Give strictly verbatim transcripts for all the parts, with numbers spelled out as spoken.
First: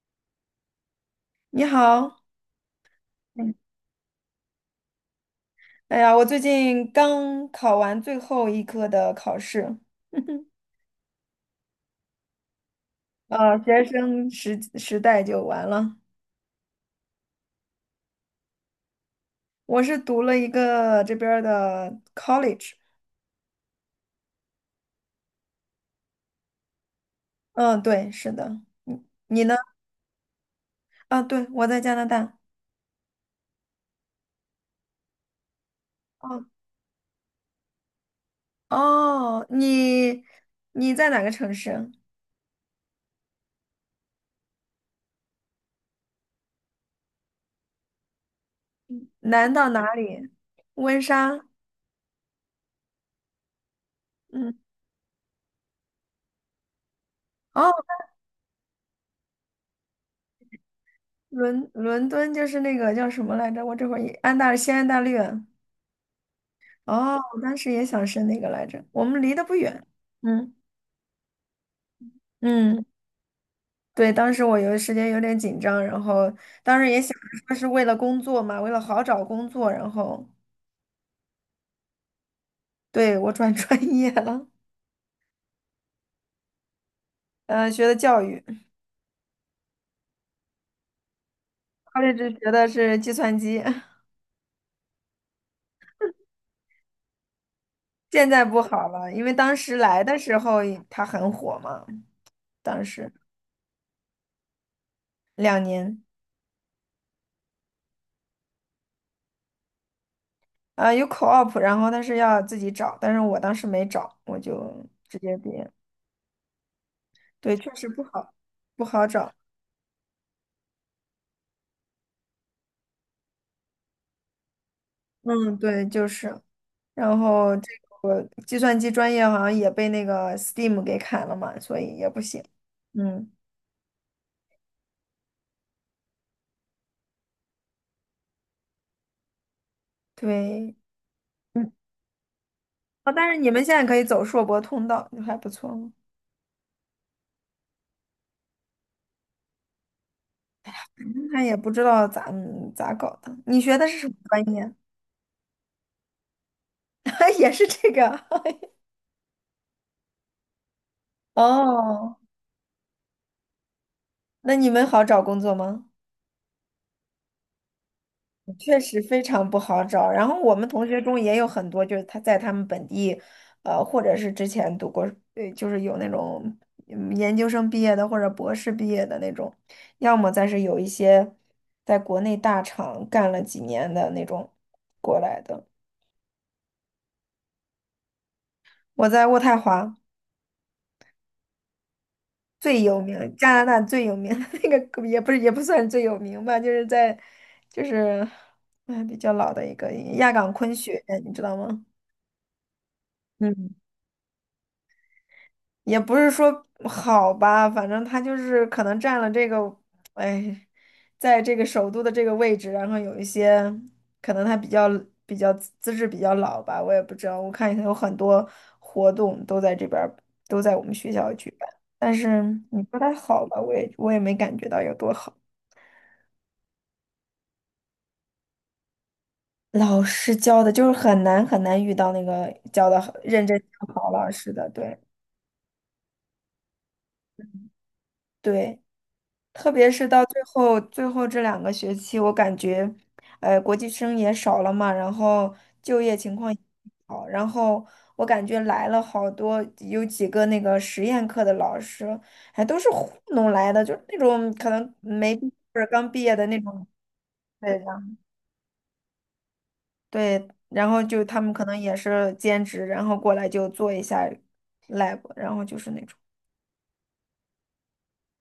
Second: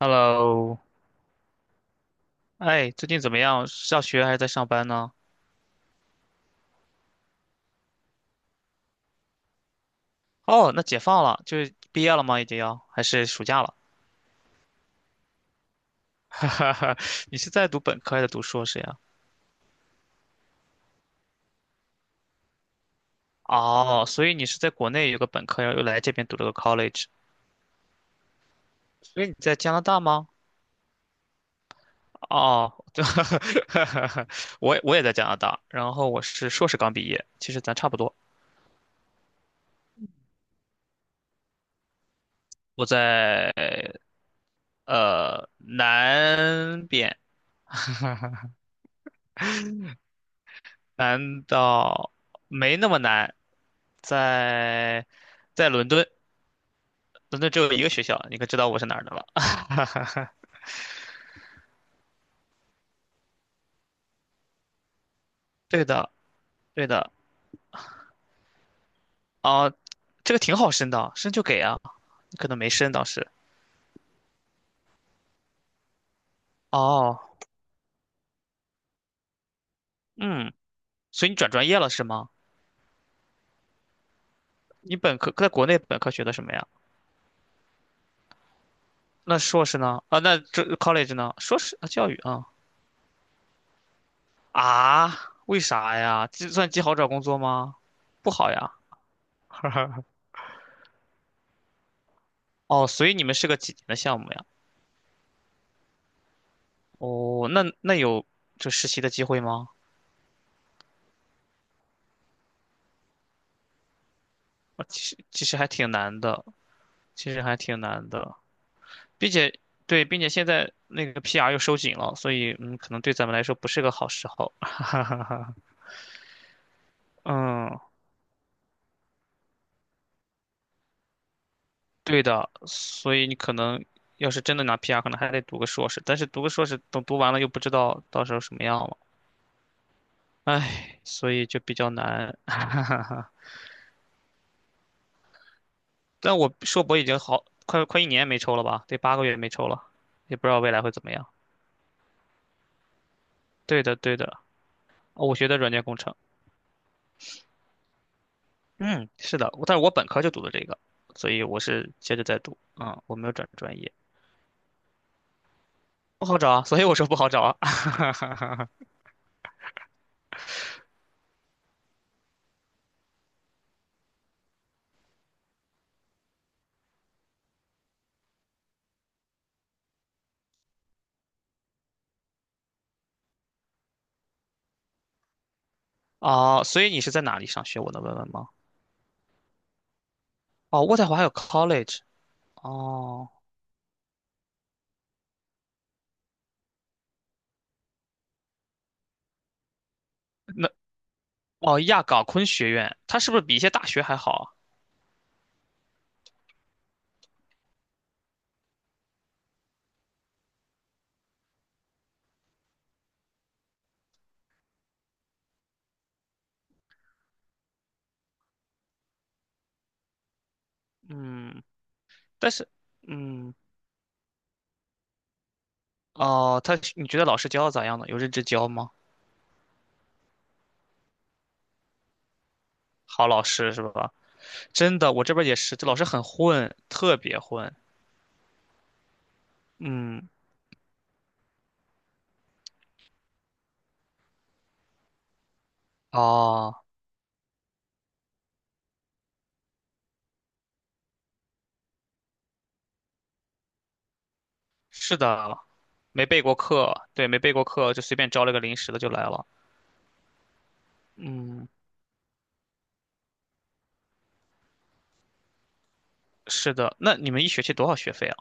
Hello，你好。哎，最近怎么嗯样？上学还是在上班呢？哎呀，我最近刚考完最后一科的考试。哦，那解放了，就是毕业了吗？已经要，还是暑啊，假了？学生时时代就完了。哈哈你是在读本科还是读硕士呀？我是读了一个这边儿的 college。哦，所以你是在国内有个本科，然后又来这边读了个 college，嗯，对，是的。你所以你你呢？在加拿大吗？啊，对，我在加拿大。哦，对，我也我也在加拿大，然后我哦是硕士刚毕业，其实咱差不多。哦，你你在哪个城市啊？我在呃南边，南到哪里？温莎？难道没那么难？嗯。在在伦敦，伦敦只哦，有一个学校，你可知道我是哪儿的了？伦伦敦就是那个叫什么来着？我这会儿也安大西安大略。对的，对的。哦，我当时也想申那个来着，我们离得不哦，远。这个嗯挺好申的，申就给啊。你可能没嗯，申当时。对，当时我有时间有点紧张，然后当时也想哦，着说是为了工作嘛，为了好找工作，然后嗯，所以你转专业了是吗？对我转 专业了，你本科在国内本科学的什么呀？呃，学的教育 c 那硕士呢？啊，那这 college 呢？硕士啊，o l 教 l 育 e 啊学的是计算机，啊？为啥呀？计算机好找工作吗？现不在好不呀。好了，因为当时来的时候也它很火嘛，当哦，所时以你们是个几年的项目呀？两年，哦，那那有这实习的机会吗？啊有 co-op，然后但是要自己找，但是我当时没找，我啊，就其实直接其毕实还业，挺难的，其实还对，确挺实不难好，的，不好并找。且对，并且现在那个 P R 又收紧了，所以嗯，可能对咱们来说不是个好时候。嗯，对，就是，然后这嗯，个计算机专业好像也被那个 Steam 给砍了嘛，所以也不对行。的，所以嗯，你可能要是真的拿 P R，可能还得读个硕士，但是读个硕士等读完了又不知道到时候什么样了，对，唉，所以就嗯，比较难。啊，但 是你们现在可以走硕博通道，就还不错。但我硕博已经好快快一年没抽了吧，得八个月没抽了，也不知道未来会怎么样。他也不知道咋嗯咋搞的。你学对的的，是什么对的。专业？哦我学的软件工程，也是这个。嗯，是的，但是我本科就读的这个，所 以我是哦，接着在读，嗯，我没有转专业，那你们好找工作吗？不好找啊，所以我说不好找啊，确实非常不好找。然后我们同学中也有很多，就是他在他们本地，呃，或者是之前读过，对，就是有那种嗯研究生毕业的或者博士毕业的那种，要么再是有一些在国内大厂干了几年的那种过来的。哦，所以你是在哪里上学？我能问问吗？我在渥太华哦，渥太华还有 college，最有哦，名，加拿大最有名的 那个也不是也不算最有名吧，就是在就是哎比较老的一个亚岗那昆学院你知道哦吗？亚冈昆学院，它是不是比一些嗯，大学还好啊也不是说好吧，反正他就是可能占了这个，哎，在这个首都的这个位置，然后有一些可能他比较比较资质比较老吧，我也不知道。我看有很多活动都在这边儿都在我们学校举嗯，办，但是但是，你说它好嗯，吧，我也我也没感觉到有多好。哦，他你觉得老师教的咋样呢？有认真教吗？老师教的就是很难很难遇到那个教的好老认真师是教好吧？老师的，对真的，我这边也是，这老师很混，特别混，对。特别是到嗯，最后最后这两个学期，我感觉，呃，国际生也少了嘛，然后就业情况也哦，不好，然后我感觉来了好多，有几个那个实验课的老师，还都是糊弄来的，就是那种可能是没毕业的。或者刚毕没业备的过那种，课，对，没备过对，然课，就随后便招了个临时的就来了。对，然后就他们可嗯，能也是兼职，然后过来就做一下 lab,然后就是那种。是的。那你们一学期多少学费啊？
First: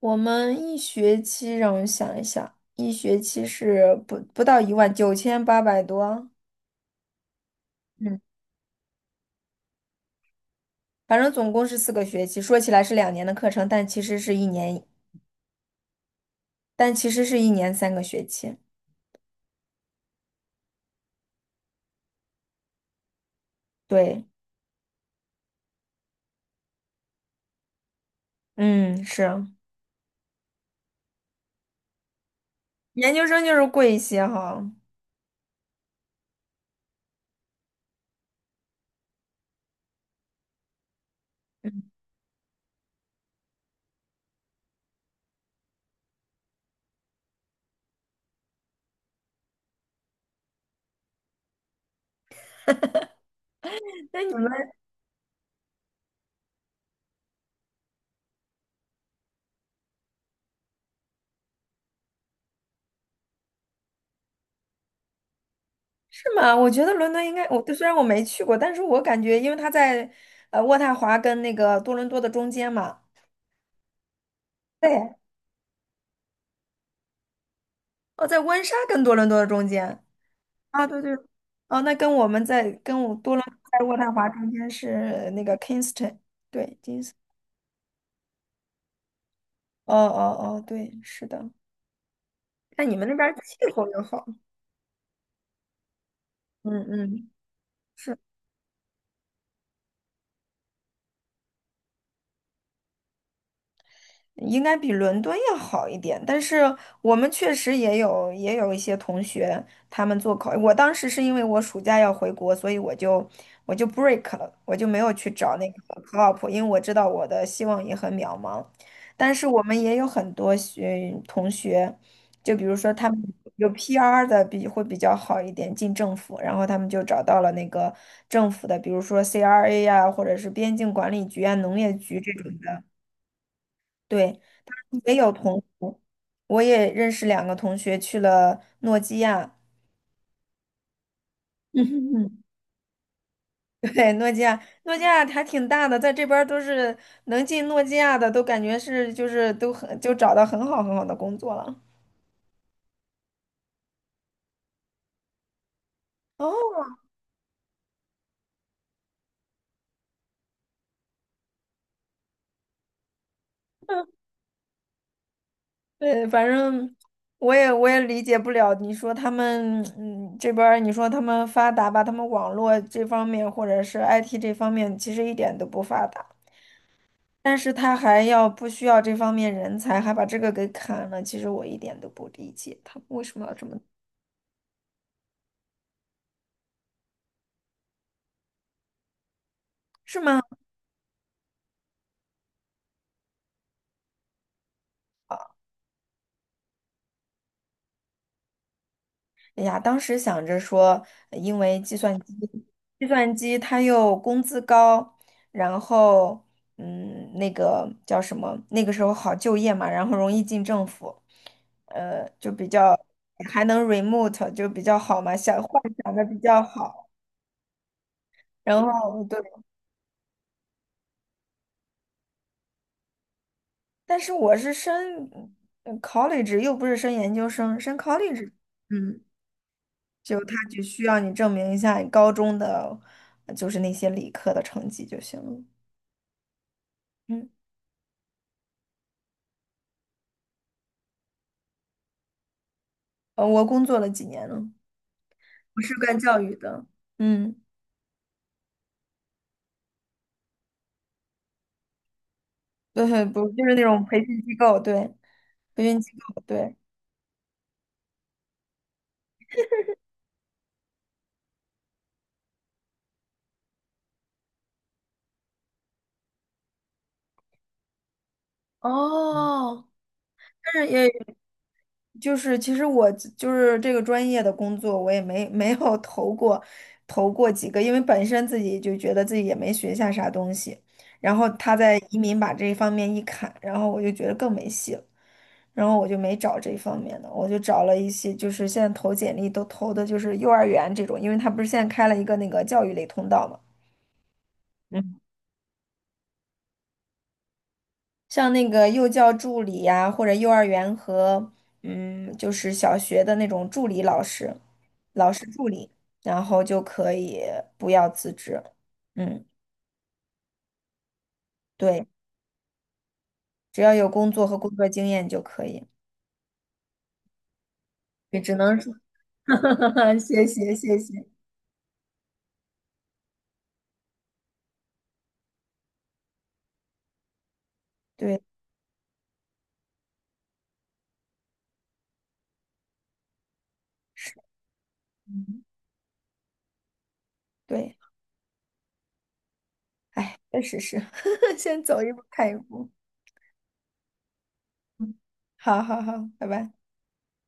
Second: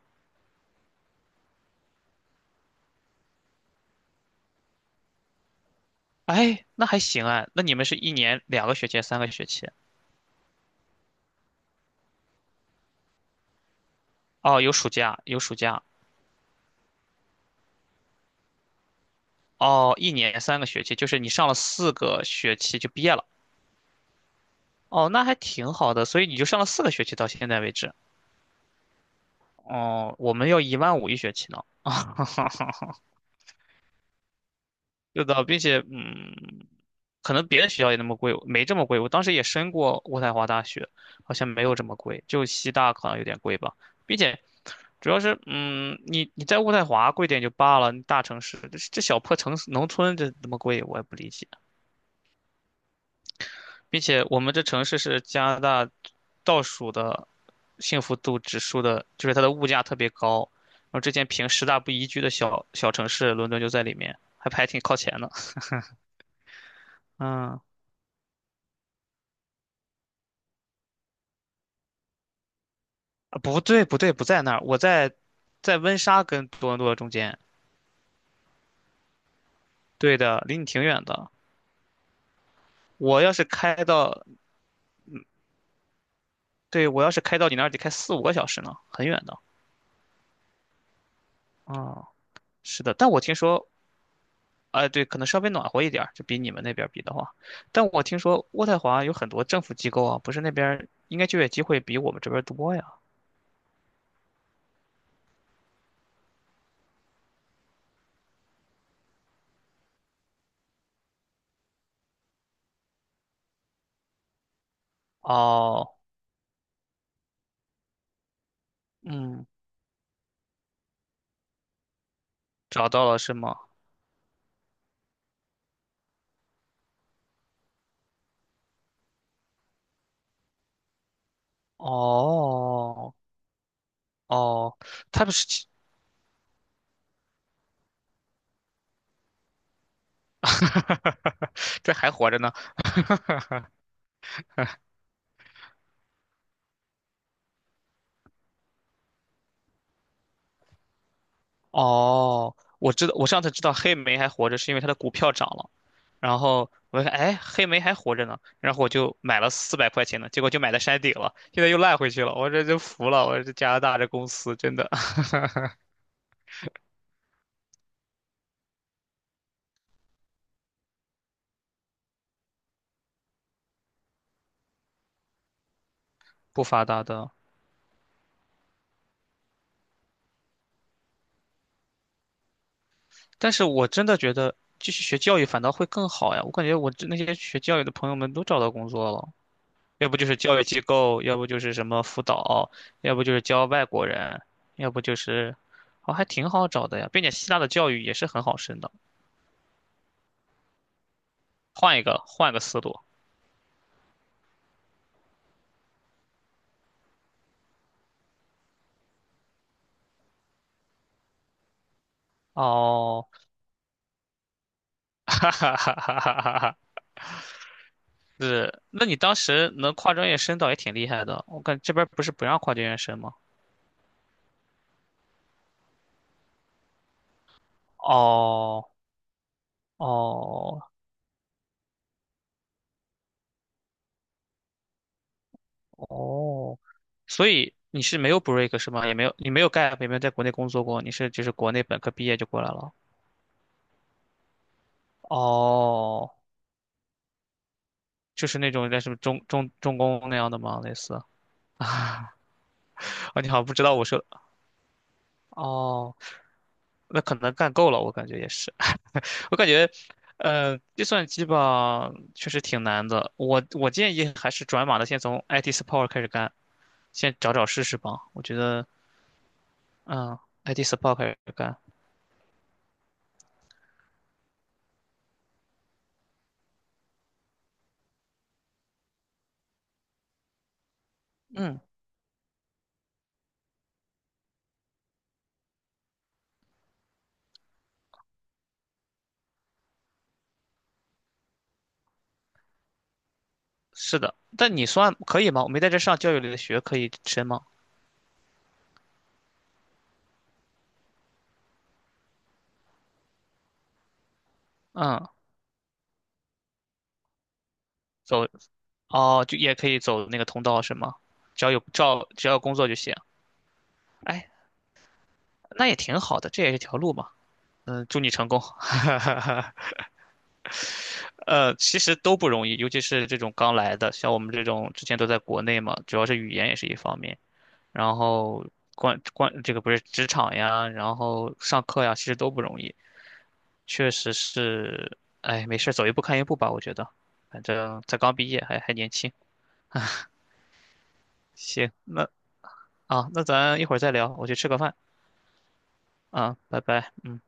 我们一学期让我想一想，一学期是不不到一万九千八百多。哎，那还行哎。那你们是一嗯，年两个学期，三个学期？反正总共是四个学期。说起来是两年的课程，但其实是一哦，有年，暑假，有暑假。但其实是一年三个学期。哦，一年三个学期，就是你上了四个学期就毕业了。对，哦，那还挺好的，所以你就上了四个学期到现在为止。嗯，是哦，我们要一万五一学期呢。研究生就是贵一些哈。是的，并且嗯，可能别的学校也那么贵，没这么贵。我当时也申过渥太华大学，好像没有这嗯么贵，就西大可能有点贵吧。并且主要是嗯，你你在渥太华贵点就罢了，你大城市这这小破城市农村这那么贵，我也不理解。并那且你我们们这城市是加拿大倒数的幸福度指数的，就是它的物价特别高。然后之前评十大不宜居的小小城市，伦敦就在里面，还排挺靠前的。是吗？我觉得 伦敦应该，嗯。我虽然我没去过，但是我感觉，因为它在呃渥太华跟那个多伦多的中间嘛，啊，不对，不对，不在那儿，我在对，在温莎跟多伦多中间。哦，在温莎跟多伦多的中间。对的，离你挺啊，对远对，的。哦，那跟我们在跟我我要多是伦多开在渥太到，华中间是那个 Kingston,对对，金 我 i 要是开到你那儿得开四五个小时呢，很远的。哦哦哦对，是的。啊、是那的，你们但那我边听儿说，气候又好，哎、对，可能稍微暖和一点儿，就比你们嗯那边儿比的嗯。话。但我是。听说渥太华有很多政府机构啊，不是那边儿应该就业机会比我们这边儿多呀。应该比伦敦要好一点，但是我们确实也有也有一些同学，他们做考，我当时是因为我暑假要回国，所以我就我就 break 了，我就没有去找那哦，个 co-op,因为我知道我的希望也很渺茫。但是嗯，我们也有很多学同学，就比如找说他到们了是吗？有 P R 的比会比较好一点，进政府，然后他们就找到了那个政府的，比如说 C R A 呀、或者是边境管理局啊、农业局这种的，哦对。哦，也他不有同是 学，我也认识两个同学去了诺基亚。嗯这还哼活着哼，呢。对，诺基亚，诺基亚还挺大的，在这边儿都是能进诺基亚的，都感觉是就是都很就找到很好很好的工作了。哦，我知道，我上次知道黑莓还活着，是因为它的股票涨了。然后哦，我一看，哎，黑莓还活着呢，然后我就买了四百块钱的，结果就买在山顶了，现在又烂回去了，我这就服了，我这加拿大这公司真的 对，反正我也我也理解不了，你说他们嗯这边儿你说他们发达吧，他们网络这方面或者是 I T 这方面其实一点都不发达。不发达的。但是他还要不需要这方面人才，还把这个给砍了。其实我一点都不理解他为什么要但这是么，我真的觉得继续学教育反倒会更好呀，我感觉我这那些学教育的朋友们都找到工作了，要不是就是吗？教育机构，要不就是什么辅导，要不就是教外国人，要不就是，哦，还挺好找的呀，并且希腊的教育也是很好升的。哎呀，当时想着说，呃因为计换一算个，机，换个思路。计算机它又工资高，然后嗯，那个叫什么？那个时候好就业嘛，然后容易进政府，呃，就比较哦，还能 remote,就比较好 嘛，哈想哈幻哈想哈的哈比哈较哈！好。是，然那你后当对时能跨专业申到也挺厉害的。我感这边儿不是不让跨专业申吗？但是我是升嗯 college,又不是升研究生，升 college。 哦嗯，就他哦只需要你证明一下你高中的，呃就是那些理科的成绩就行了。哦，嗯，所以你是没有 break 是吗？也没有，你没有干，也没有在国内工作过，你是就是国内本科毕业就过来了。呃，我工作了几年了，我是干哦，教育的。嗯，就是那种在什么中中重工那样的吗？类似啊，对，啊不你好就像不是那知道种我培说训机构，对，培训机哦，构，对。那可能干够了，我感觉也是。我感觉，呃，计算机吧，确实挺难的。我我建议还是转码的，先从 I T support 开始干，先找找试试吧。我觉得，哦，嗯但，I T 是也 support 开始干，就是其实我就是这个专业的工作，我也没没有投过，投过几个，因为本身自己就觉得自己也没学下啥东西，然后他嗯，在移民把这一方面一砍，然后我就觉得更没戏了，然后我就没找这一方面的，我就找了一些就是现在投简历都投的就是幼儿园这种，因为他不是现在开了一个那个教育类通道嘛。是的。但你算可以吗？我没在这上教育类的学，可以申吗？像那个幼教助理呀、或者幼儿园和嗯，就是小学的那种助理老师，嗯，老师助理，然后就可以不要辞走，职。哦，嗯，就也可以走那个通道是吗？只要有对，照，只要有工作就行。只要有工作哎，和工作经验就可以。那也挺好的，这也是条路嘛。嗯，祝你也成只功。能说，谢谢谢谢。呃，其实都不容易，尤其是这种刚来的，像我们这种之前都在国内嘛，主要是语言也是一方面，然对，后关关这个不是职场呀，然后上课呀，其实都不容易，确是，实是，嗯，哎，没事儿走一步看一步吧，我觉得，反对，正才刚毕业，还还年轻。哎，确实是，先行，走一步那看一步。啊，那咱一会儿再聊，我去吃个饭嗯，好好好，拜啊，拜。拜拜。嗯。